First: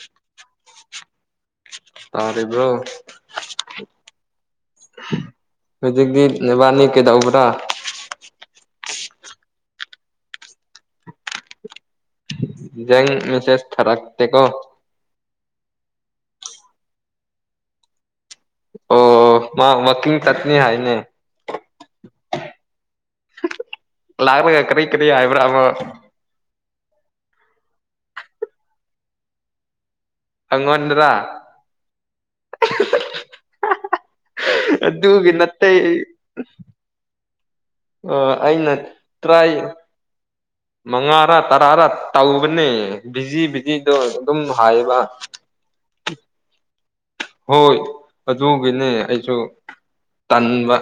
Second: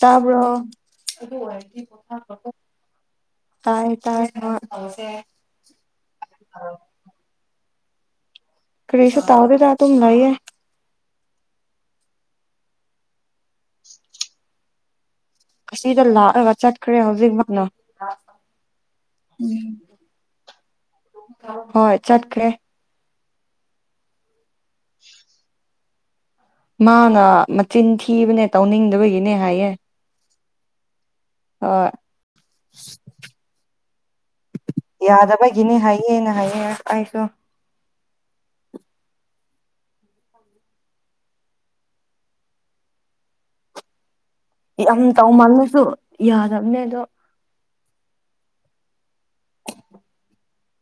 ꯇꯕꯣ ꯇꯥꯔꯦꯕ꯭ꯔꯣ ꯇꯥꯏ ꯇꯥꯏ ꯍꯣꯏ ꯍꯧꯖꯤꯛꯇꯤ ꯅꯕꯥꯅꯤ ꯀꯩꯗꯧꯕ꯭ꯔꯥ ꯀꯔꯤꯁ ꯇ ꯑꯣꯗꯤ ꯔ ꯍꯨꯝꯅꯏ ꯑꯦ ꯖ ꯃꯤꯁꯦꯁ ꯐꯔꯛ ꯇ ꯀꯣ ꯑꯁꯤꯗ ꯂꯥꯛꯑꯒ ꯆꯠꯈ꯭ꯔꯦ ꯍꯧꯖꯤꯛꯃꯛꯅ ꯑꯣ ꯃꯥ ꯋꯥꯀꯤꯡ ꯆꯠꯅꯤ ꯍꯥꯏꯅꯦ ꯍꯣꯏ ꯆꯠꯈ꯭ꯔꯦ ꯂꯥꯛꯂꯒ ꯀꯔꯤ ꯀꯔꯤ ꯍꯥꯏꯕ꯭ꯔꯥꯕ ꯃꯥꯅ ꯃꯆꯤꯟ ꯊꯤꯕꯅꯦ ꯇꯧꯅꯤꯡꯗꯕꯒꯤꯅꯦ ꯍꯥꯏꯌꯦ ꯑꯉꯣꯟꯅꯗ ꯍꯣꯏ ꯑꯗꯨ ꯑꯗꯨꯒꯤ ꯅꯠꯇ ꯌꯥꯗꯕꯒꯤꯅꯤ ꯍꯥꯏꯌꯦꯅ ꯍꯥꯏꯌꯦ ꯑꯩꯁꯨ ꯑ ꯑꯩꯅ ꯇ꯭ꯔꯥꯏ ꯃꯉꯥꯔꯥ ꯇꯔꯥꯔꯥ ꯇꯧꯕꯅꯦ ꯚꯤꯖꯤ ꯤꯖꯤꯗꯣ ꯑꯗꯨꯝ ꯍꯥꯏꯌꯦꯕ ꯌꯥꯝ ꯇꯧꯃꯜꯂꯁꯨ ꯌꯥꯗꯕꯅꯦ ꯑꯗꯣ ꯍꯣꯏ ꯑꯗꯨ ꯇꯒꯤꯅꯦ ꯑꯩꯁꯨ ꯇꯟꯕ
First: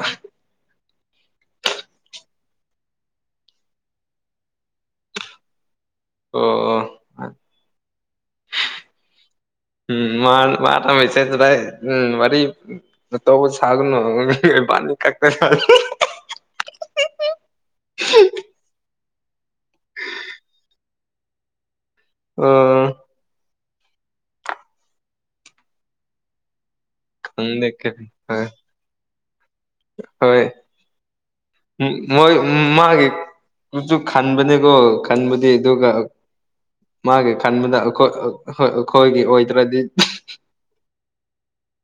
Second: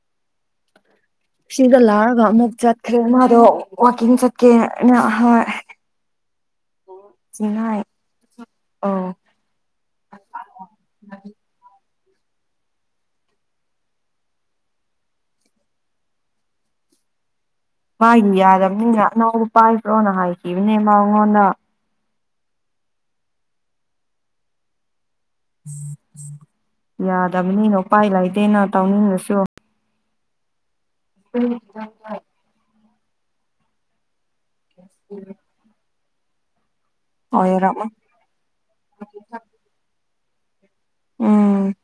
ꯁꯤꯗ ꯂꯥꯔꯒ ꯑꯃꯨꯛ ꯆꯠꯈ꯭ꯔꯦ ꯃꯥꯗꯣ ꯋꯥꯋꯥꯛꯀꯤꯡ ꯆꯠꯀꯦ ꯑꯣ ꯑ ꯆꯉꯥꯏ ꯑꯣ ꯎꯝ ꯃꯥ ꯃꯥꯇ ꯃꯁꯦꯖꯗꯦ ꯎꯝ ꯃꯔꯤ ꯅ ꯇꯧꯕ ꯁꯥꯒꯅꯣꯅꯤ ꯀ ꯃꯥꯒꯤ ꯌꯥꯗꯕꯅꯤꯅꯦ ꯑꯅꯧꯕ ꯄꯥꯏꯕ꯭ꯔꯣꯅ ꯍꯥꯏꯈꯤꯕꯅꯦ ꯃꯉꯣꯟꯗ ꯑ ꯈꯪꯗꯦ ꯌꯥꯗꯕꯅꯤꯅ ꯀꯔꯤ ꯎꯄꯥꯏ ꯍꯣꯏ ꯂꯩꯇꯦꯅ ꯇꯧꯅꯤꯡꯉꯁꯨ ꯍꯣꯏ ꯃ ꯃꯥꯒꯦ ꯈꯟꯕꯅꯦꯀꯣ ꯈꯟꯕꯨꯗꯤ ꯑꯗꯨꯒ ꯃꯥꯒꯤ ꯈꯟꯕꯗ ꯑꯣꯏꯔꯝꯃ ꯑꯩꯈꯣꯏ ꯑꯩꯈꯣꯏꯒꯤ ꯑꯣꯏꯗ꯭ꯔꯗꯤ ꯎꯝ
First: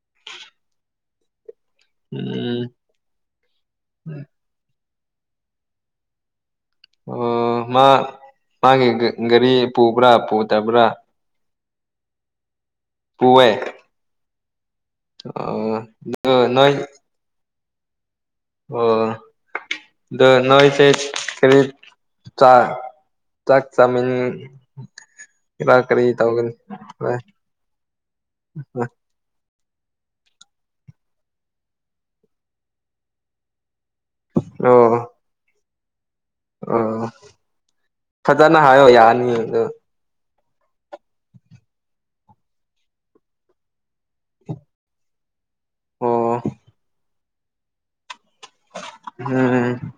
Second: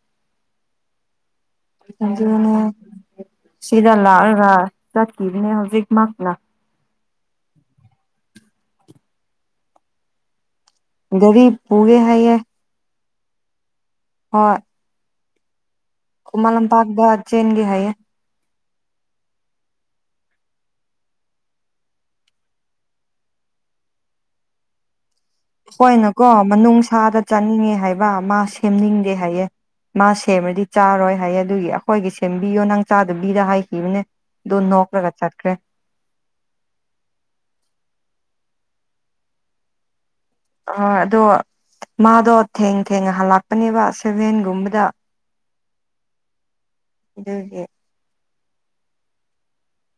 ꯅ ꯎꯝ ꯁꯤꯗꯥ ꯂꯜ ꯔꯥ ꯆꯠꯀꯤꯅꯦ ꯍꯧꯖꯤꯛ ꯃꯥꯅ ꯑꯣ ꯃꯥ ꯃꯥꯒꯤ ꯒꯥꯔꯤ ꯄꯨꯕ꯭ꯔꯥ ꯄꯨꯗꯕ꯭ꯔꯥ ꯄꯒꯦ ꯍꯥꯏꯌꯦꯌꯦ ꯍꯋꯦ ꯍꯣꯏ ꯑꯣ ꯑꯗꯨ ꯀꯃ ꯂꯝ ꯑꯃ ꯅꯣꯏ ꯄꯒꯗ ꯆ ꯆꯩꯒꯦ ꯍꯥꯏꯌꯦ ꯑꯣ ꯑꯗꯨ ꯅ ꯆ ꯀꯔꯤ ꯆ ꯇꯥꯛ ꯆꯥꯃꯤꯟ ꯀꯔꯥ ꯀꯔꯤ ꯍꯣꯏꯅꯀꯣ ꯇꯧꯒꯅꯤ ꯍꯣꯏ ꯃꯅꯨꯡꯁꯥꯗ ꯆꯥꯅꯤꯡꯉꯦ ꯍꯥꯏꯕ ꯃꯥ ꯍꯣꯏ ꯁꯦꯝꯅꯤꯡꯗꯦ ꯍꯥꯏꯌꯦꯦ ꯃꯥ ꯁꯦꯝꯃꯗꯤ ꯆꯥꯔꯣꯏ ꯍꯥꯏ ꯑꯗꯨꯒꯤ ꯑꯩꯈꯣꯏꯒꯤ ꯁꯦꯝꯕꯤꯌꯣ ꯅꯪ ꯆꯥꯗꯕꯤꯔ ꯍꯥꯏ ꯅꯦ ꯗꯣ ꯅꯧꯀ꯭ꯔꯒ ꯆꯠꯈ꯭ꯔꯦ ꯑ ꯐꯖꯔꯅ ꯍꯥꯏꯣ ꯌꯥꯅꯤꯗ ꯑ ꯑꯗꯣ ꯃꯥꯗꯣ ꯊꯦꯡ ꯊꯦꯡꯉ ꯍꯜꯂꯛꯄꯅꯦꯕ ꯁꯦꯚꯦꯟꯒꯨꯝꯕꯗ ꯑꯣ ꯏꯗꯦ ꯎꯝ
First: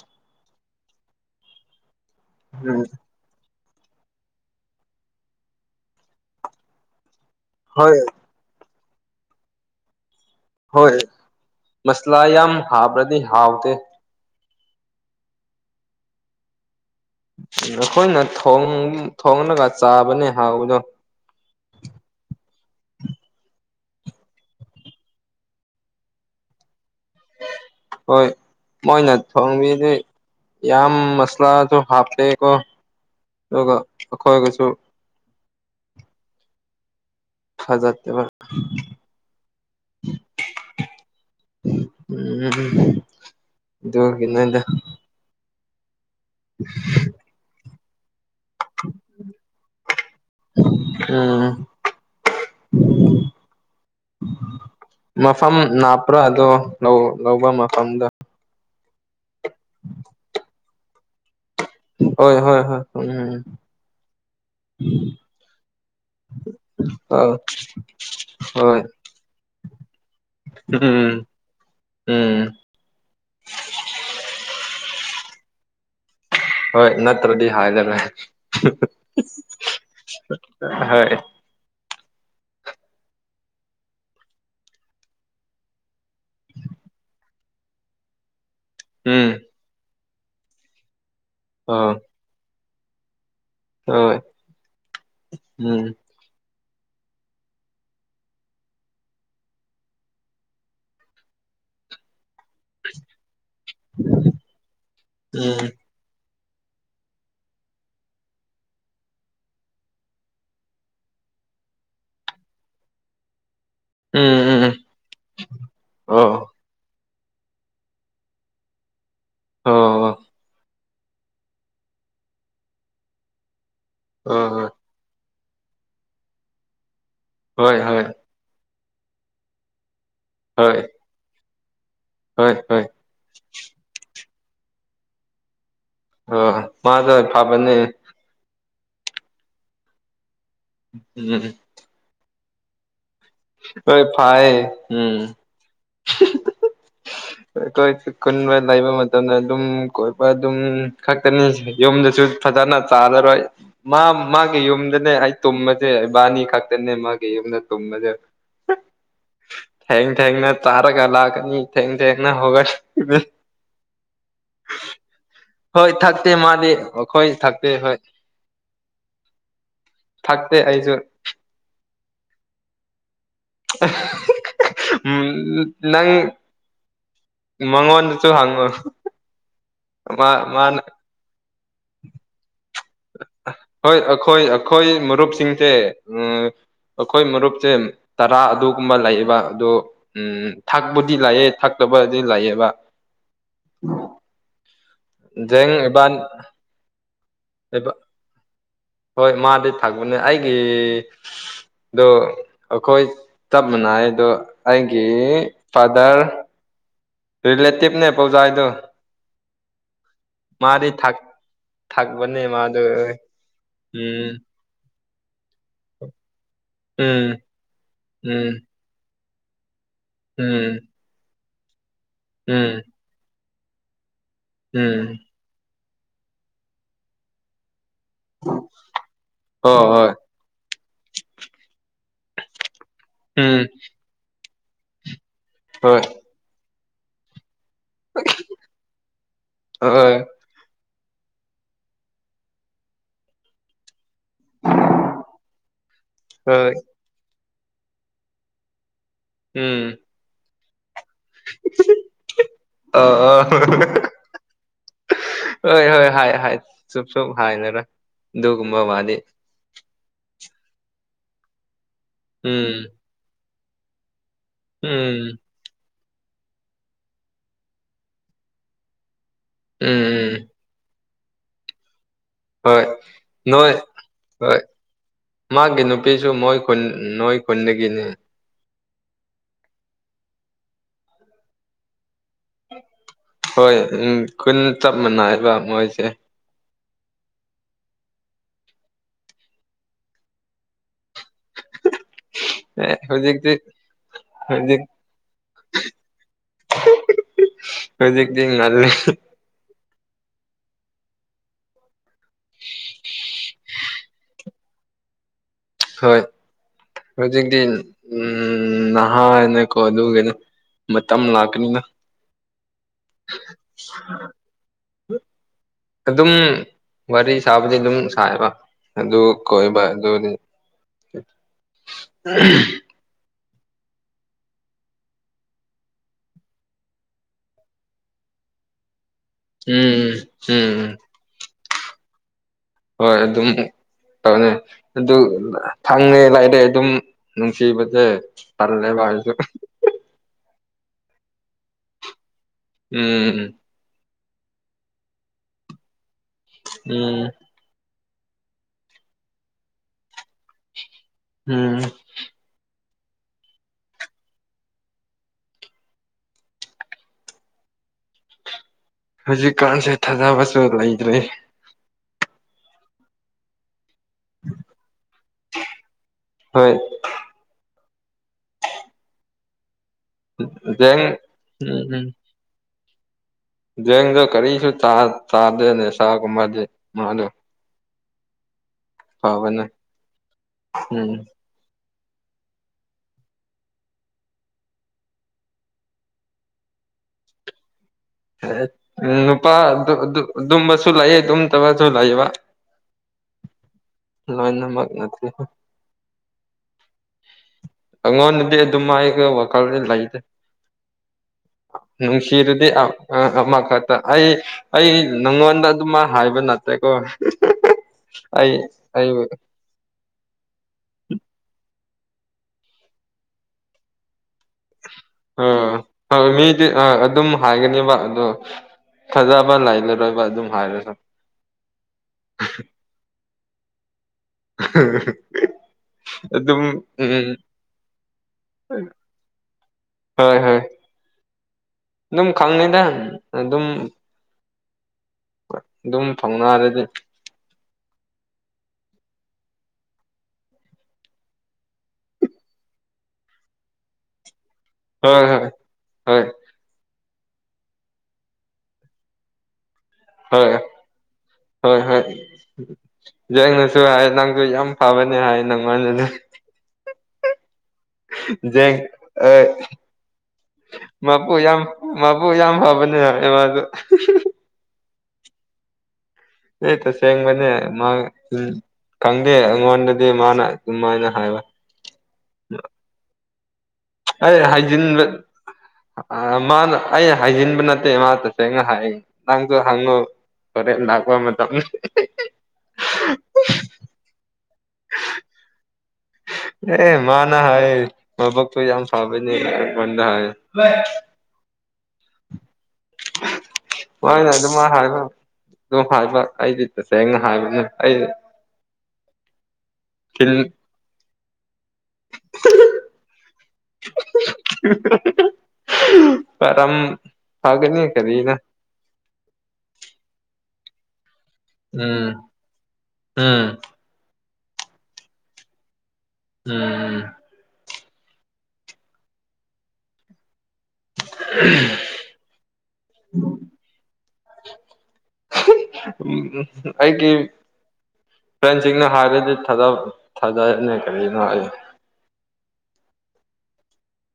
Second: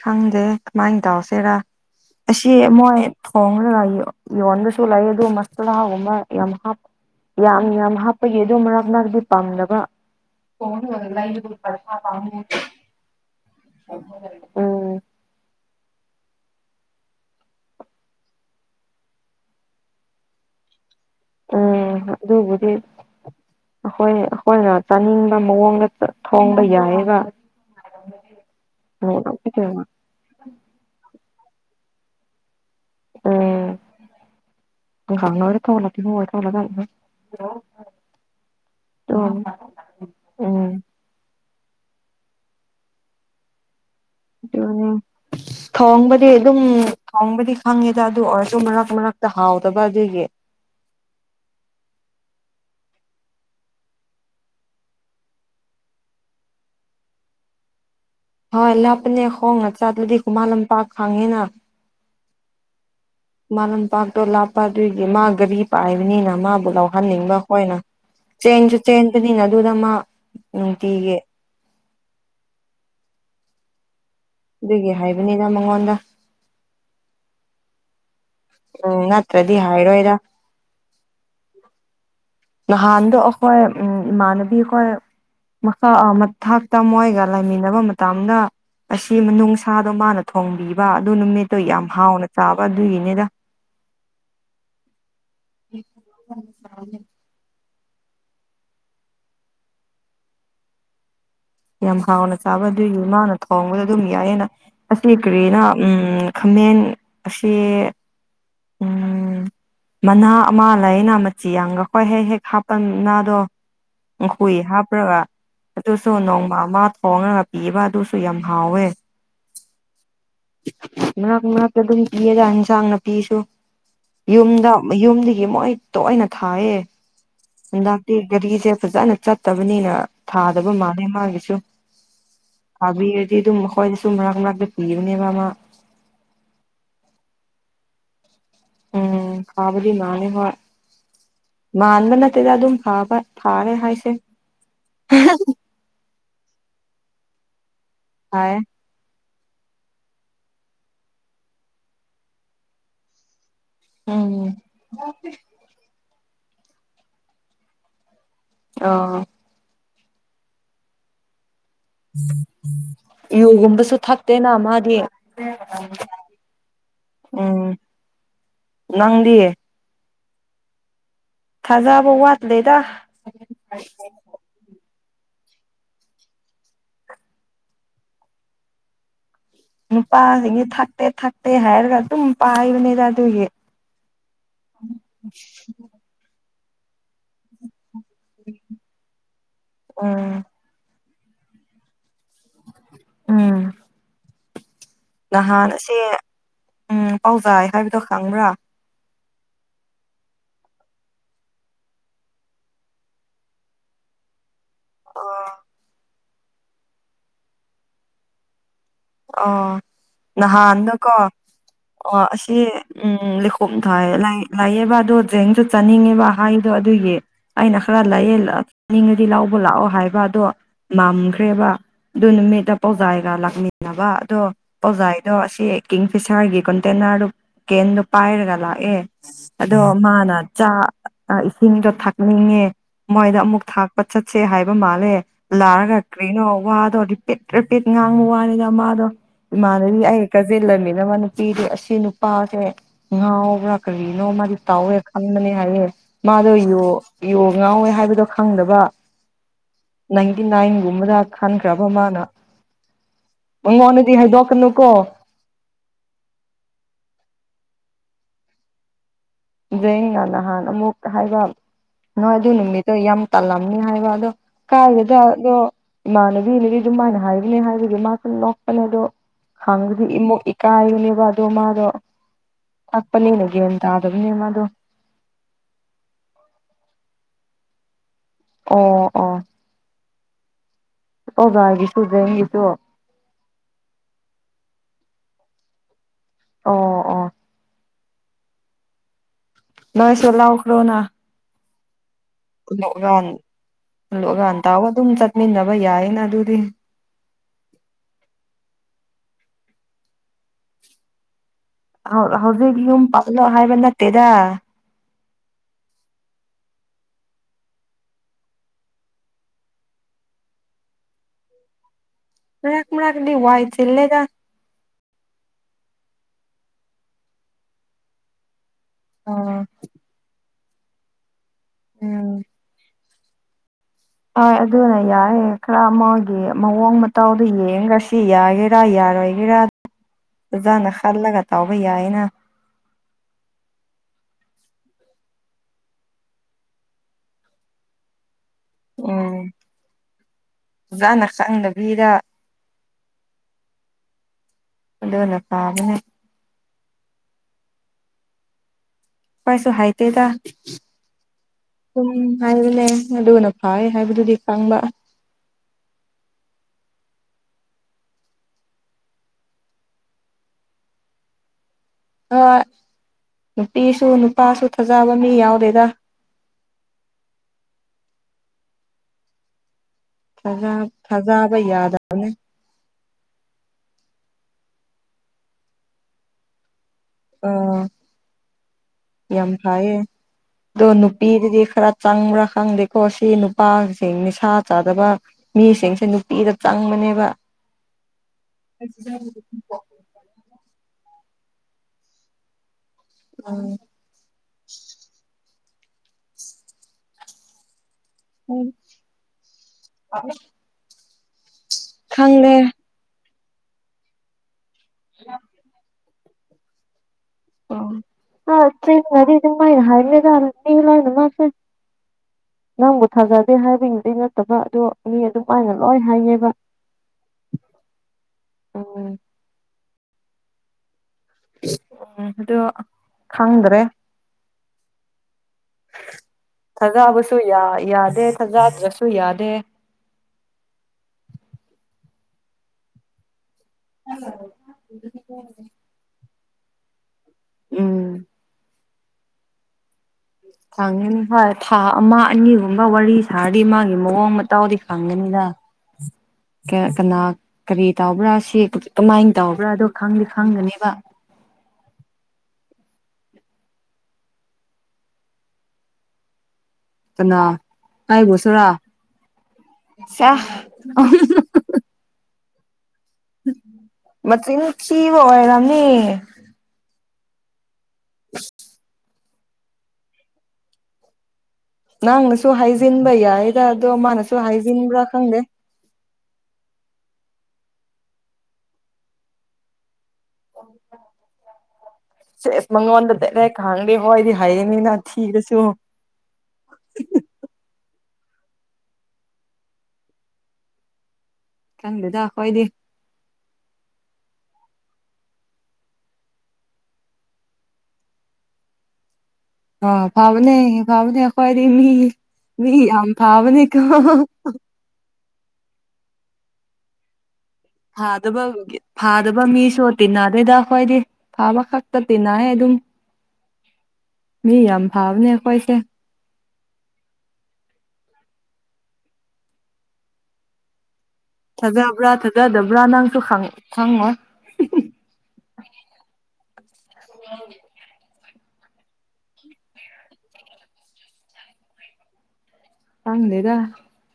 ꯈꯪꯗꯦ ꯀꯃꯥꯏꯅ ꯇꯧꯁꯤꯦꯔꯥ ꯑꯁꯤ ꯎꯝ ꯃꯣꯏ ꯊꯣꯡ ꯑꯣꯟꯁꯨꯨꯂ ꯑꯦꯗ ꯃꯁꯗꯒꯃ ꯃ ꯌꯥꯝ ꯌꯥꯝ ꯍꯣꯏ ꯍꯥꯞꯄꯒꯤ ꯑꯗꯣ ꯃꯔꯛ ꯅꯅꯥꯛꯇꯗꯤ ꯄꯥꯝꯗꯕ ꯍꯣꯏ ꯐꯅ ꯄꯁ ꯃꯁꯂꯥ ꯄꯉ ꯌꯥꯝ ꯍꯥꯞꯄ꯭ꯔꯗꯤ ꯍꯥꯎꯇꯦ ꯅꯈꯣꯏꯅ ꯊꯣꯉꯒ ꯆꯥꯕꯅꯦ ꯍꯥꯎꯕꯗꯣ ꯑ ꯑꯗꯨ ꯑꯩꯈꯣꯏ ꯑꯩꯈꯣꯏꯅ ꯆꯥꯅꯤꯡꯕ ꯃꯑꯣꯡꯗ ꯊꯣꯡꯕ ꯌꯥꯏꯌꯦ ꯍꯣꯏ ꯃꯣꯏꯅ ꯊꯣꯡꯕꯤꯗꯤ ꯌꯥꯝꯁ ꯁꯨ ꯍꯥꯞꯀꯣ ꯑꯩꯈꯣꯏ ꯀꯁꯨ ꯊꯧꯂꯗꯤ ꯍꯋꯥ ꯐꯖꯠꯇꯕ ꯊꯧꯣ ꯑꯣ ꯎꯝ ꯎꯝ ꯏ ꯀꯅ ꯏꯗ ꯊꯍꯣꯡꯕꯗꯤ ꯑꯗꯨꯝ ꯊꯍꯣꯡꯕꯗꯤ ꯈꯪꯉꯦꯗ ꯑꯗꯨ ꯑꯣꯏꯔ ꯃꯔꯛ ꯃꯔꯛꯇ ꯍꯥꯎꯗꯕ ꯑꯗꯨꯒꯤ ꯎ ꯃꯐꯝ ꯅꯥꯞꯄ꯭ꯔꯥꯗꯣ ꯂꯧꯕ ꯃꯐꯝꯗ ꯍꯣꯏ ꯂꯥꯞꯄꯅꯦ ꯈꯣꯡꯅ ꯆꯥꯗꯂꯗꯤ ꯈꯨꯃꯥ ꯂꯝꯄꯥꯛ ꯈꯪꯉꯤꯅ ꯍ ꯍꯣꯏ ꯍꯣꯏ ꯎꯝ ꯃꯔ ꯂꯝꯄꯥꯛꯇꯣ ꯂꯥꯞꯄ ꯑꯗꯨꯏꯒꯤ ꯃꯥ ꯒꯥꯔꯤ ꯄꯥꯛꯕꯅꯤꯅ ꯃꯥꯕꯨ ꯑ ꯂꯧꯍꯟꯅꯤꯡꯕ ꯈꯣꯏꯅ ꯆꯦꯟꯁꯨ ꯍꯣꯏ ꯆꯦꯟꯗꯨꯅꯤꯅ ꯑꯗꯨꯗ ꯃꯥ ꯎꯝ ꯅꯨꯡꯇꯤꯒꯦ ꯎꯝ ꯑꯗꯨꯒꯤ ꯍꯥꯏꯕꯅꯤꯅ ꯃꯉꯣꯟꯗ ꯍꯣꯏ ꯅꯠꯇ꯭ꯔꯗꯤ ꯍꯥꯏ ꯂꯩꯕ ꯎ ꯅꯠꯇ꯭ꯔꯗꯤꯍ ꯍꯥꯏꯣꯏꯗ ꯍꯣꯏ ꯅꯍꯥꯟꯗ ꯑꯩꯈꯣꯏ ꯎꯝ ꯏꯃꯥꯟꯕꯤꯈꯣꯏ ꯃꯈꯥ ꯃꯊꯥꯛꯇ ꯃꯣꯏꯒ ꯂꯩꯃꯤꯟꯅꯕ ꯃꯇꯝꯗ ꯑꯁꯤ ꯎꯝ ꯅꯨꯡꯁꯥꯗꯣ ꯃꯥꯅ ꯊꯣꯡꯕꯤꯕ ꯑꯗꯨ ꯅꯨꯃꯤꯠꯇꯣ ꯑ ꯌꯥꯝ ꯍꯥꯎꯅ ꯆꯥꯕ ꯑꯗꯨꯒꯤꯅꯤꯗ ꯍꯣꯏ ꯎꯝ ꯑ ꯌꯥꯝ ꯍꯥꯎꯅ ꯆꯥꯕ ꯑꯗꯨꯏ ꯃꯥꯅ ꯊꯣꯡꯕꯗ ꯑꯗꯨꯝ ꯌꯥꯏꯑꯌꯦꯅ ꯑꯁꯤ ꯀꯔꯤꯅ ꯎꯝ ꯈꯥꯃꯦꯟ ꯑꯁꯤ ꯎꯝ [inaudible] ꯃꯅꯥ ꯑꯃ ꯂꯩꯅ ꯃꯆꯤ ꯌꯥꯝꯒ ꯍꯣꯏ ꯍꯦꯛ ꯍꯦꯛ ꯍꯥꯞꯄꯟꯅꯗꯣ ꯎꯝ ꯎꯝ ꯍꯨꯏ ꯎꯝ ꯍꯥꯞꯄ꯭ꯔꯒ ꯑꯗꯨꯁꯨ ꯑꯣ ꯅꯣꯡꯃ ꯑꯃ ꯍꯣꯡꯉꯒ ꯄꯤꯕ ꯑꯗꯨꯁꯨ ꯌꯥꯝ ꯍꯥꯎꯋꯦ ꯑ ꯃꯅꯥꯛ ꯃꯅꯥꯛꯇ ꯑꯗꯨꯝ ꯄꯤꯌꯦꯗ ꯌꯦꯟꯁꯥꯡꯅ ꯄꯤꯁꯨ ꯌꯨꯝꯗ ꯑ ꯌꯨꯝꯗꯒꯤ ꯃꯣꯏ ꯇꯣꯏꯅ ꯊꯥꯏꯌꯦ ꯍꯣꯏ ꯍꯣꯏ ꯍꯟꯗꯇꯤ ꯒꯥꯔꯤꯁꯦ ꯐꯖꯅ ꯆꯠꯇꯕꯅꯤꯅ ꯊꯥꯗꯕ ꯍꯣꯏ ꯃꯥꯜꯂꯦ ꯃꯥꯒꯤꯁꯨ ꯍꯣꯏ ꯍꯣꯏ ꯈꯥꯕꯤꯔꯗꯤ ꯑꯗꯨꯝ ꯍꯣꯏꯗꯤ ꯁꯨꯝ ꯃꯅꯥꯛ ꯃꯅꯥꯛꯇ ꯄꯤꯕꯅꯦꯕ ꯑꯃ ꯑ ꯃꯥꯗ ꯐꯕꯅꯦ ꯎꯝ ꯀꯥꯕꯗꯤ ꯃꯅꯤ ꯍ ꯔꯦ ꯗ ꯑꯗꯨꯝ ꯐꯥꯕ ꯐꯥꯔꯦ ꯈꯣꯏ ꯍꯥꯏꯁꯦ ꯐꯥꯏ ꯎꯝ ꯀꯣꯏ ꯆ ꯀꯨꯟꯕ ꯐꯥꯏꯌꯦ ꯂꯩꯕ ꯃ ꯃꯇꯝꯗ ꯑꯗꯨꯝ ꯀꯣꯏꯕ ꯑꯗꯨꯝ ꯈꯛꯇꯅꯤ ꯌꯨꯝꯗꯁꯨ ꯐꯖꯅ ꯆꯥꯔꯔꯣꯏ ꯃꯥ ꯎꯝ ꯃꯥꯒꯤ ꯌꯨꯝꯗꯅꯦ ꯑꯩ ꯇꯨꯝꯃꯁꯦ ꯏꯕꯥꯅꯤ ꯈꯛꯇꯅꯦ ꯃꯥꯒꯤ ꯌꯨꯝꯗ ꯇꯨꯝꯃꯁꯦ ꯑ ꯊꯦꯡ ꯊꯦꯡꯅ ꯇꯥꯔꯒ ꯂꯥꯛꯀꯅꯤ ꯊꯦꯡ ꯊꯦꯡꯅ ꯍꯒꯠ ꯌꯨꯒꯨꯝꯕꯁꯨ ꯊꯛꯇꯦꯅ ꯃꯥꯗꯤ ꯍꯣꯏ ꯊꯥꯛꯇꯦ ꯃꯥꯗꯤ ꯑꯣꯈꯣꯏ ꯊꯥꯛꯄ ꯍ ꯅꯪꯗꯤꯌꯦ ꯊꯥꯛꯇꯦ ꯑꯩꯁꯨ ꯊꯥꯖ ꯑꯕ ꯋꯥꯠ ꯂꯩ ꯇ [unintelligible] ꯎꯝ ꯅꯪ ꯃꯉꯣꯟꯗꯁꯨ ꯍꯪꯉꯣ ꯅꯨꯄꯥ ꯃꯥ ꯁꯤ ꯃꯥꯅ ꯊꯥꯛꯇꯦ ꯊꯥꯛꯇꯦ ꯍꯦꯔ ꯀ ꯇ ꯅꯨꯄꯥ ꯍꯣꯏ ꯑꯩꯈꯣꯏ ꯑꯩꯈꯣꯏ ꯃꯔꯨꯞꯁꯤꯡꯁꯦ ꯎ ꯑꯩꯈꯣꯏ ꯃꯔꯨꯞꯁꯦ ꯇꯔꯥ ꯑꯗꯨꯒꯨꯝꯕ ꯂꯩꯌꯦꯕ ꯑꯗꯣ ꯎ ꯎꯝ ꯊꯛꯄ ꯑꯗꯨ ꯂꯥꯛꯑꯦ ꯊꯛꯇꯕ ꯑꯗꯨ ꯂꯥꯛꯑꯦꯕ ꯎꯝ ꯗꯦꯡ ꯏꯕꯥꯥꯟ ꯑꯣꯧꯖꯥꯏ ꯍꯥꯏꯕꯗꯣ ꯈꯪꯕ꯭ꯔꯥ ꯍꯣꯏ ꯃꯥꯗꯤ ꯊꯛꯄꯅꯦ ꯑꯩꯒꯤ ꯑꯗꯣ ꯑꯩꯈꯣꯏ ꯆꯞ ꯃꯅꯏꯗꯣ ꯑꯩꯒꯤ ꯐꯥꯗꯔ ꯔꯔꯤꯂꯦꯇꯤꯚꯅꯦ ꯄꯥꯎꯖꯥꯏꯗꯣ ꯑꯣ ꯅꯍꯥ ꯃꯥꯗꯤ ꯑꯟꯅꯀꯣ ꯊꯥꯛ ꯑꯣ ꯊꯥꯛꯄꯅꯦ ꯑꯁꯤ ꯃꯥꯗꯣ ꯎꯝ ꯂꯩꯈꯣꯝ ꯊꯥꯏꯑ ꯎꯝ ꯂꯥꯏꯌꯦꯕ ꯑꯗꯨ ꯇ꯭ꯔꯦꯡꯁꯨ ꯆꯥꯅꯤꯡꯉꯦꯕ ꯍꯥꯏꯗꯣ ꯑꯗꯨꯒꯤ ꯎꯝ ꯑꯩꯅ ꯈꯔ ꯂꯩꯑ ꯎꯝ ꯆꯥꯅꯤꯡꯉꯗꯤ ꯂꯧꯕ ꯂꯥꯛꯑꯣ ꯍꯥꯏꯕꯗꯣ ꯎꯝ ꯃꯝꯈ꯭ꯔꯦꯕ ꯑꯗꯨ ꯅꯨꯃꯤꯠꯇ ꯎꯝ ꯄꯥꯎꯖꯥꯏꯒ ꯂꯥꯛꯃꯤꯟꯅꯕ ꯑꯗꯣ ꯎꯝ ꯑꯣꯖꯥꯗꯣ ꯑꯁꯤ ꯐꯤꯁꯥꯔꯒꯤ ꯀꯣꯟꯇꯦꯅꯔꯗꯨ ꯀꯦꯟꯗꯨ ꯄꯥꯏꯔꯒ ꯂꯥꯛꯑꯦ ꯍꯣꯏ ꯑꯗꯣ ꯍꯣꯏ ꯃꯥꯅ ꯆꯥ ꯏꯁꯤꯡꯗꯣ ꯊꯛꯅꯤꯡꯉꯦ ꯃꯣꯏꯗ ꯎꯝ ꯑꯃꯨꯛ ꯊꯥꯛꯄ ꯆꯠꯁꯤ ꯁꯦ ꯍꯥꯏꯕ ꯃꯥꯜꯂꯦ ꯍꯣꯏ ꯂꯥꯛꯔꯒ ꯀꯔꯤꯅꯣ ꯋꯥꯗꯣ ꯔꯤꯄꯤꯠ ꯔꯤꯄꯤꯠ ꯉꯥꯡꯕ ꯋꯥꯅꯤꯗ ꯃꯃꯥꯗꯣ ꯍꯣꯏ ꯏꯃꯥꯅꯅꯤ ꯑꯩ ꯀꯖꯤꯜꯂꯅꯤꯅ ꯅꯨꯄꯤꯗꯤ ꯑꯁꯤ ꯅꯨꯄꯥꯁꯦ ꯉꯥꯎꯕ꯭ꯔꯥ ꯀꯔꯤ ꯅ ꯃꯥꯗꯤ ꯇꯥꯎꯋꯦ ꯈꯪꯕꯅꯦ ꯍꯥꯏꯌꯦꯦ ꯍꯣꯏ ꯃꯥꯗꯣꯣ ꯉꯥꯎꯋꯦ ꯍꯥꯏꯕꯗꯣ ꯈꯪꯗꯕ ꯎꯝ ꯅꯥꯏꯟꯇꯤ ꯅꯥꯏꯟ ꯨꯝꯕꯗ ꯈꯟꯈ꯭ꯔꯕ ꯃꯥꯅ ꯑ ꯑ ꯃꯉꯣꯟꯗꯗꯤ ꯍꯥꯏꯗꯣꯛꯀꯅꯨꯀꯣ ꯍꯣꯏ ꯍꯣꯏ ꯍꯥꯏ ꯍꯥꯏ ꯆꯨꯞ ꯆꯨꯞ ꯍꯥꯏꯅꯔꯥ ꯗꯨꯒꯨꯝꯕ ꯃꯥꯅꯦꯦ ꯗ ꯉ ꯅꯍꯥꯟ ꯑꯃꯨꯛ ꯍꯥꯏꯕ ꯅꯣꯏ ꯑꯗꯨ ꯎꯝ ꯅꯨꯃꯤꯠꯇꯣ ꯌꯥꯝ ꯇꯜꯂꯝ ꯍꯥꯏꯕ ꯑꯗꯣ ꯀꯥꯏꯗꯗ ꯎꯝ ꯑꯗꯣ ꯏꯃꯥꯟꯅꯕꯤꯅꯗꯤ ꯑꯗꯨꯝꯃꯥꯏꯅ ꯍꯥꯏꯕꯅꯦ ꯍꯥꯏꯕꯒꯤ ꯃꯥꯁꯨ ꯂꯣꯛꯄꯅꯦ ꯑꯗꯣ ꯎꯝ ꯍꯪꯗꯤ ꯎꯝ ꯏꯃ ꯏꯀꯥꯏ ꯌꯌꯨꯅꯦꯕ ꯑꯗꯨ ꯃꯥꯗꯣ ꯍꯣꯏ ꯊꯛꯄꯅꯤꯅ ꯅꯣꯏ ꯒ꯭ꯌꯥꯟ ꯇꯥꯗꯕꯅꯦ ꯍꯣꯏ ꯃꯥꯗꯣ ꯃꯥꯒꯤ ꯅꯨꯄꯤꯁꯨ ꯃꯣꯏ ꯈꯨꯟ ꯅꯣꯏ ꯈꯨꯟꯗꯒꯤꯅꯤ ꯑꯣ ꯑꯣ ꯇꯧꯖꯥꯒꯤ ꯁꯨꯖꯦꯡꯒꯤꯁꯨ ꯍꯣꯏ ꯎ ꯀꯨꯟ ꯆꯞ ꯃꯥꯟꯅꯏꯕ ꯃꯣꯏꯁꯦ ꯑꯣ ꯑꯣ ꯅꯣꯏꯁꯂ ꯑꯣꯈꯣꯅ ꯑꯦ ꯍꯧꯖꯤꯛꯗꯤ ꯍꯂꯑꯒꯥꯟꯟꯇꯥꯎ ꯑꯗꯨꯝ ꯆꯠꯃꯤꯟꯅꯕ ꯌꯥꯏꯌꯦꯅ ꯑꯗꯨꯗꯤ ꯍꯧꯖꯤꯛꯗꯤ ꯉꯜꯂꯦ ꯍꯧꯖꯤꯛ ꯌꯨꯝ ꯄꯥꯎꯂꯣ ꯍꯥꯏꯕꯟ ꯅꯠꯇꯦꯗ ꯍꯣꯏ ꯍꯧꯖꯤꯛꯇꯤ ꯎꯝ ꯅꯍꯥꯅꯀꯣ ꯑꯗꯨꯒꯤꯅ ꯃꯇꯝ ꯂꯥꯛꯀꯅꯤꯅ ꯃ ꯃꯔ ꯀꯗꯤ ꯋꯥꯏ ꯆꯂꯦꯒ ꯑꯗꯨꯝ ꯋꯥꯔꯤ ꯁꯥꯕꯗꯤ ꯑꯗꯨꯝ ꯁꯥꯏꯕ ꯑꯗꯨ ꯑ ꯀꯣꯏꯕ ꯑꯗꯨꯅꯤ ꯎꯝ ꯍꯣꯏ ꯑꯗꯨꯅ ꯌꯥꯔ ꯈꯔ ꯑꯃꯒꯤ ꯃꯑꯣꯡ ꯃꯇꯥꯎꯗꯣ ꯌꯦꯡꯒ ꯁꯤ ꯌꯥꯒꯦꯔꯥ ꯌꯥꯔꯣꯏ ꯔꯥ ꯎꯝ ꯑꯣꯖꯥꯅ ꯎꯝ ꯈꯜꯂꯒ ꯇꯥꯎꯕ ꯌꯥꯏꯅ ꯍꯣꯏ ꯑꯗꯨꯝ ꯇꯧꯅꯤ ꯑꯗꯨ ꯐꯪꯉꯦ ꯂꯥꯛꯔꯦ ꯑꯗꯨꯝ ꯅꯨꯡꯁꯤꯕꯁꯦ ꯇꯂꯦ ꯁꯨ ꯑꯣꯖꯥꯅ ꯈꯪꯗꯕꯤꯗ ꯎꯝ ꯎꯝ ꯑꯂꯂ ꯐꯥꯕꯅ ꯎꯝ ꯄꯥꯏꯁꯨꯣ ꯍꯥꯏꯥꯏ ꯇꯦꯗ ꯎꯝ ꯍꯥꯏꯅꯦ ꯑꯗꯨꯒꯅ ꯐꯩ ꯍꯥꯏꯕꯗꯨꯗꯤ ꯈꯪꯕ ꯍꯧꯖꯤꯛꯀꯥꯟꯁꯦ ꯊꯥꯖꯕꯁꯨ ꯂꯩꯇ꯭ꯔꯦ ꯑ ꯅꯨꯄꯤꯁꯨ ꯅꯨꯄꯥꯁꯨ ꯐꯖꯕ ꯃꯤ ꯌꯥꯎꯔꯦꯗ ꯍꯣꯏ ꯐꯖꯥ ꯖꯦꯡ ꯐꯖꯥꯕ ꯎꯝ ꯌꯥꯗꯅꯦ ꯗ ꯀꯔꯤꯁ ꯆꯥ ꯆꯥꯗꯦ ꯁꯥ ꯀ ꯃꯥꯗꯦ ꯃꯥꯂ ꯌꯥꯝꯐ ꯗꯅꯨ ꯎꯝ ꯄꯤꯔ ꯈꯔ ꯆꯪꯕ꯭ꯔꯥ ꯈꯪꯗꯦꯀꯣ ꯁꯤ ꯅꯨꯄꯥꯁꯤꯡ ꯅꯤꯁꯥ ꯆꯥꯗꯕ ꯃꯤꯁꯤꯡꯁꯦ ꯅꯨꯄꯤꯗ ꯆꯪꯕꯅꯤ ꯕ ꯎ ꯅꯨꯄꯥ ꯑꯗꯨꯝꯕꯁꯨ ꯂꯥꯏꯌꯦ ꯑꯗꯨꯝ ꯇꯁꯨ ꯂꯥꯏꯕ ꯎꯝ ꯂꯥꯏꯟ ꯅ ꯃꯒ ꯅ ꯑꯉꯣꯟ ꯅꯗꯤ ꯎꯝ ꯑꯗꯨ ꯃꯥ ꯋꯥꯀꯜ ꯂꯥꯛꯗ ꯈꯪꯗꯦ ꯅꯨꯡꯁꯤꯔꯗꯤ ꯑꯃꯈꯛꯇ ꯑꯩ ꯑꯩ ꯅꯉꯣꯟꯗ ꯑꯗꯨꯃ ꯍꯥꯏꯕ ꯅꯅꯥꯇꯦꯀꯣ ꯑ ꯑ ꯇ ꯉꯔꯤ ꯃꯥꯥꯏ ꯍꯥꯏ ꯂ ꯃꯥꯁꯦ ꯅꯪꯕꯨ ꯊꯥꯖꯗꯦ ꯍꯥꯏꯕꯒꯤꯗꯨꯩ ꯅꯠꯇꯕ꯭ꯔꯥ ꯑꯗꯣ ꯃꯤ ꯑꯗꯨꯝ ꯑꯥꯏꯅ ꯂ ꯑꯥ ꯍꯣꯏ ꯃꯤꯗꯤ ꯑꯗꯨꯝ ꯍꯥꯏꯒꯅꯦꯕ ꯑꯗꯣ ꯎꯝ ꯊꯥꯖꯕ ꯂꯥꯏ ꯂꯩꯔꯣꯏ ꯑꯗꯨꯝ ꯐꯥꯏꯔꯦꯁ ꯎ ꯑꯗꯨꯣ ꯈꯪꯗ꯭ꯔꯦ [inaudible] ꯑꯗꯨꯝ ꯎꯝ ꯊꯖꯕꯁꯨ ꯌꯥꯗꯦ ꯊꯖꯗ꯭ꯔꯁꯨ ꯌꯥꯗꯦ ꯍꯣꯏ ꯍꯣꯏ ꯑꯗꯨꯝ ꯈꯪꯅꯗ ꯑꯗꯨ ꯑꯗꯨꯝ ꯍꯣꯏ ꯑꯗꯨꯝ ꯐꯪꯅꯔꯗꯤ ꯎꯝ ꯊꯥꯡꯉꯅꯤ ꯍꯣꯏ ꯊꯥ ꯑꯃ ꯑꯅꯤꯒꯨꯝꯕ ꯋꯥꯔꯤ ꯁꯥꯔꯗꯤ ꯃꯥꯒꯤ ꯃꯑꯣꯡ ꯃꯇ ꯇ ꯑꯣꯗꯤ ꯍꯣꯏ ꯈꯪꯒꯅꯤꯗ ꯍꯣꯏ ꯍꯣꯏ ꯀ ꯀꯅꯥ ꯀꯔꯤ ꯇꯧꯕ꯭ꯔꯥ ꯁꯤ ꯀꯃꯥꯏꯅ ꯇꯧꯕ꯭ꯔꯥ ꯑꯣ ꯈꯪꯗꯤ ꯍꯣꯏ ꯈꯪꯒꯅꯦꯕ ꯍꯣꯏ ꯍꯣꯏ ꯑꯩꯅꯁꯨ ꯍꯥꯏ ꯅꯪꯁꯨ ꯌꯥꯝ ꯐꯕꯅꯦ ꯍꯥꯏ ꯅꯪꯉꯣꯟꯗꯗꯤ [inaudible] ꯀꯅꯥ ꯑꯩꯕꯨ ꯁꯨꯔꯥ ꯑ ꯁꯦ ꯃꯄꯨ ꯌꯥꯝ ꯃꯥꯄꯨ ꯌꯥꯝ ꯍꯥꯕꯅꯦ ꯌꯥ ꯑꯦꯃꯗ ꯀ ꯑꯣꯏꯔꯝꯅꯤ ꯍ ꯇꯁꯦꯡ ꯃꯅꯦ ꯎ ꯈꯪꯗꯦ ꯑꯩꯉꯣꯟꯗꯗꯤ ꯃꯥꯅ ꯑꯗꯨꯝꯥꯏꯅ ꯍꯥꯏꯕ ꯅꯪꯅꯁꯨ ꯍꯥꯏꯖꯤꯟꯕ ꯌꯥꯏꯗ ꯑꯗꯣ ꯃꯥꯅꯁꯨ ꯑꯩ ꯍꯥꯏꯖꯤꯟꯕ꯭ꯔꯥ ꯍꯥꯏꯖꯤꯟꯕ ꯈꯪꯗꯦ ꯃꯥꯅ ꯑꯩꯅ ꯍꯥꯏꯖꯤꯟꯕ ꯅꯠꯇꯦ ꯏꯃꯥ ꯇꯁꯦ ꯑꯩꯅ ꯍꯥꯏ ꯅꯪꯁꯨꯣ ꯍꯪꯉꯨ ꯍꯣꯔꯦꯟ ꯂꯥꯛꯄ ꯃꯇꯝꯗ ꯦ ꯃꯒ ꯋꯥꯟꯗ ꯇ ꯈꯥ ꯑꯣꯏꯣꯏꯗꯤ ꯍꯥꯏ ꯊꯒ ꯁꯤ ꯑꯦ ꯃꯥꯅ ꯍꯥꯏ ꯂꯕꯛꯛꯇ ꯌꯥꯝ ꯌꯥꯝ ꯐꯕ ꯃꯗ ꯍꯥꯏ ꯆꯪꯂꯤꯗ ꯍꯣꯏꯗꯤꯦ ꯍꯣꯏ ꯑꯗꯨꯃ ꯍꯥꯏꯕ ꯑꯗꯨꯝ ꯍꯥꯏꯕ ꯑꯩꯗꯤ ꯇꯁꯦꯡꯅ ꯍꯥꯏꯕꯅꯤ ꯑꯩ ꯑ ꯊꯤꯜ ꯐꯥꯎꯅꯦꯥꯎꯅꯦ ꯑꯈꯋꯥꯏꯔꯤ ꯃꯤ ꯃꯤ ꯐꯕꯅꯤ ꯀ ꯄꯔꯝ ꯐꯥꯗꯕ ꯐꯥꯗꯕ ꯃꯤꯁꯨꯣꯇ ꯅꯅꯥꯗꯦ ꯗꯗꯥꯈꯏꯗꯤꯦ ꯐꯥꯕ ꯈꯛꯇ ꯎꯝ ꯇꯤꯟꯅꯑ ꯑꯗꯨꯝ ꯎꯝ ꯃꯤ ꯌꯥꯝ ꯐꯕꯅꯦ ꯑꯩꯈꯣꯏꯁꯦ ꯎꯝ ꯊꯥꯖꯕ꯭ꯔꯥ ꯊꯥꯖꯗꯕ꯭ꯔꯥ ꯅꯪꯁꯨ ꯈꯪꯉꯣ ꯑꯩ ꯀ ꯐ꯭ꯔꯦꯟꯁꯤꯡꯅ ꯍꯥꯏꯔꯒꯗꯤ ꯊꯥ ꯊꯥꯗꯅꯦ ꯀꯔꯤꯅꯣ ꯑꯩ ꯍꯪꯗꯦꯗ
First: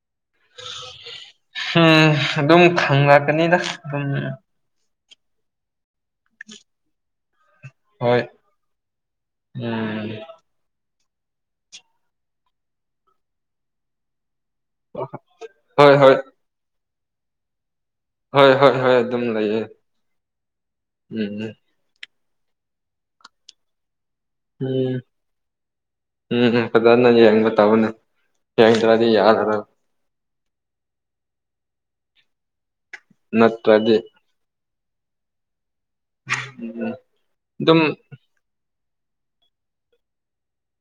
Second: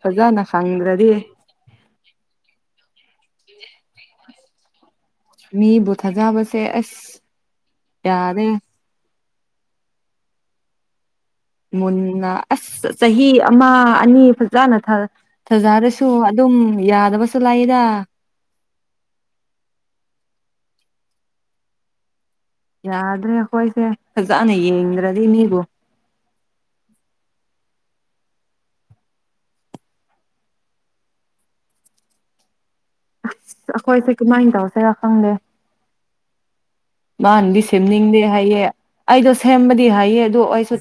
ꯐꯖꯥꯅ ꯈꯪ꯭ꯔꯗꯤ ꯎꯝ ꯑꯗꯨꯝ ꯈꯪꯉꯛꯀꯅꯤꯗ ꯑꯗꯨꯝ ꯃꯤꯕꯨ ꯊꯥꯖꯕꯁꯦ ꯑꯁ ꯍꯣꯏ ꯌꯥꯔꯦ ꯎꯝ ꯃꯨꯟꯅ ꯑꯁ ꯆꯍꯤ ꯑꯃ ꯑꯅꯤ ꯐ ꯆꯥꯅ ꯍꯣꯏ ꯊꯖꯗꯁꯨ ꯍꯣꯏ ꯑꯗꯨꯝ ꯌꯥꯗꯕꯁꯨ ꯂꯥꯛꯏꯗ ꯍꯣꯏ ꯍꯣꯏ ꯍꯣꯏ ꯑꯗꯨꯝ ꯂꯩꯌꯦ ꯎꯝ ꯌꯥꯗ꯭ꯔꯦ ꯑꯩꯈꯣꯏꯁꯦ ꯐꯖꯅ ꯎꯝ ꯌꯦꯡꯗ꯭ꯔꯗꯤ ꯃꯤꯕꯨ ꯎꯝ ꯐꯖꯅ ꯌꯦꯡꯕ ꯇꯥꯕꯨꯅꯦ ꯌꯦꯡꯗ꯭ꯔꯗꯤ ꯌꯥꯗ꯭ꯔ [unintelligible] ꯑꯁ ꯅꯠꯇ꯭ꯔꯗꯤ ꯑꯩꯈꯣꯏꯁꯦ ꯀꯃꯥꯏꯅ ꯇꯧꯁꯦ ꯈꯪꯗꯦ ꯎꯝ ꯃꯥꯅꯗꯤ ꯑꯗꯨꯝ ꯁꯦꯝꯅꯤꯡꯗꯦ ꯍꯥꯏꯌꯦ ꯑꯩꯗꯣ ꯁꯦꯝꯕꯗꯤ ꯍꯥꯏꯌꯦ ꯑꯗꯣ ꯑꯩꯁꯨ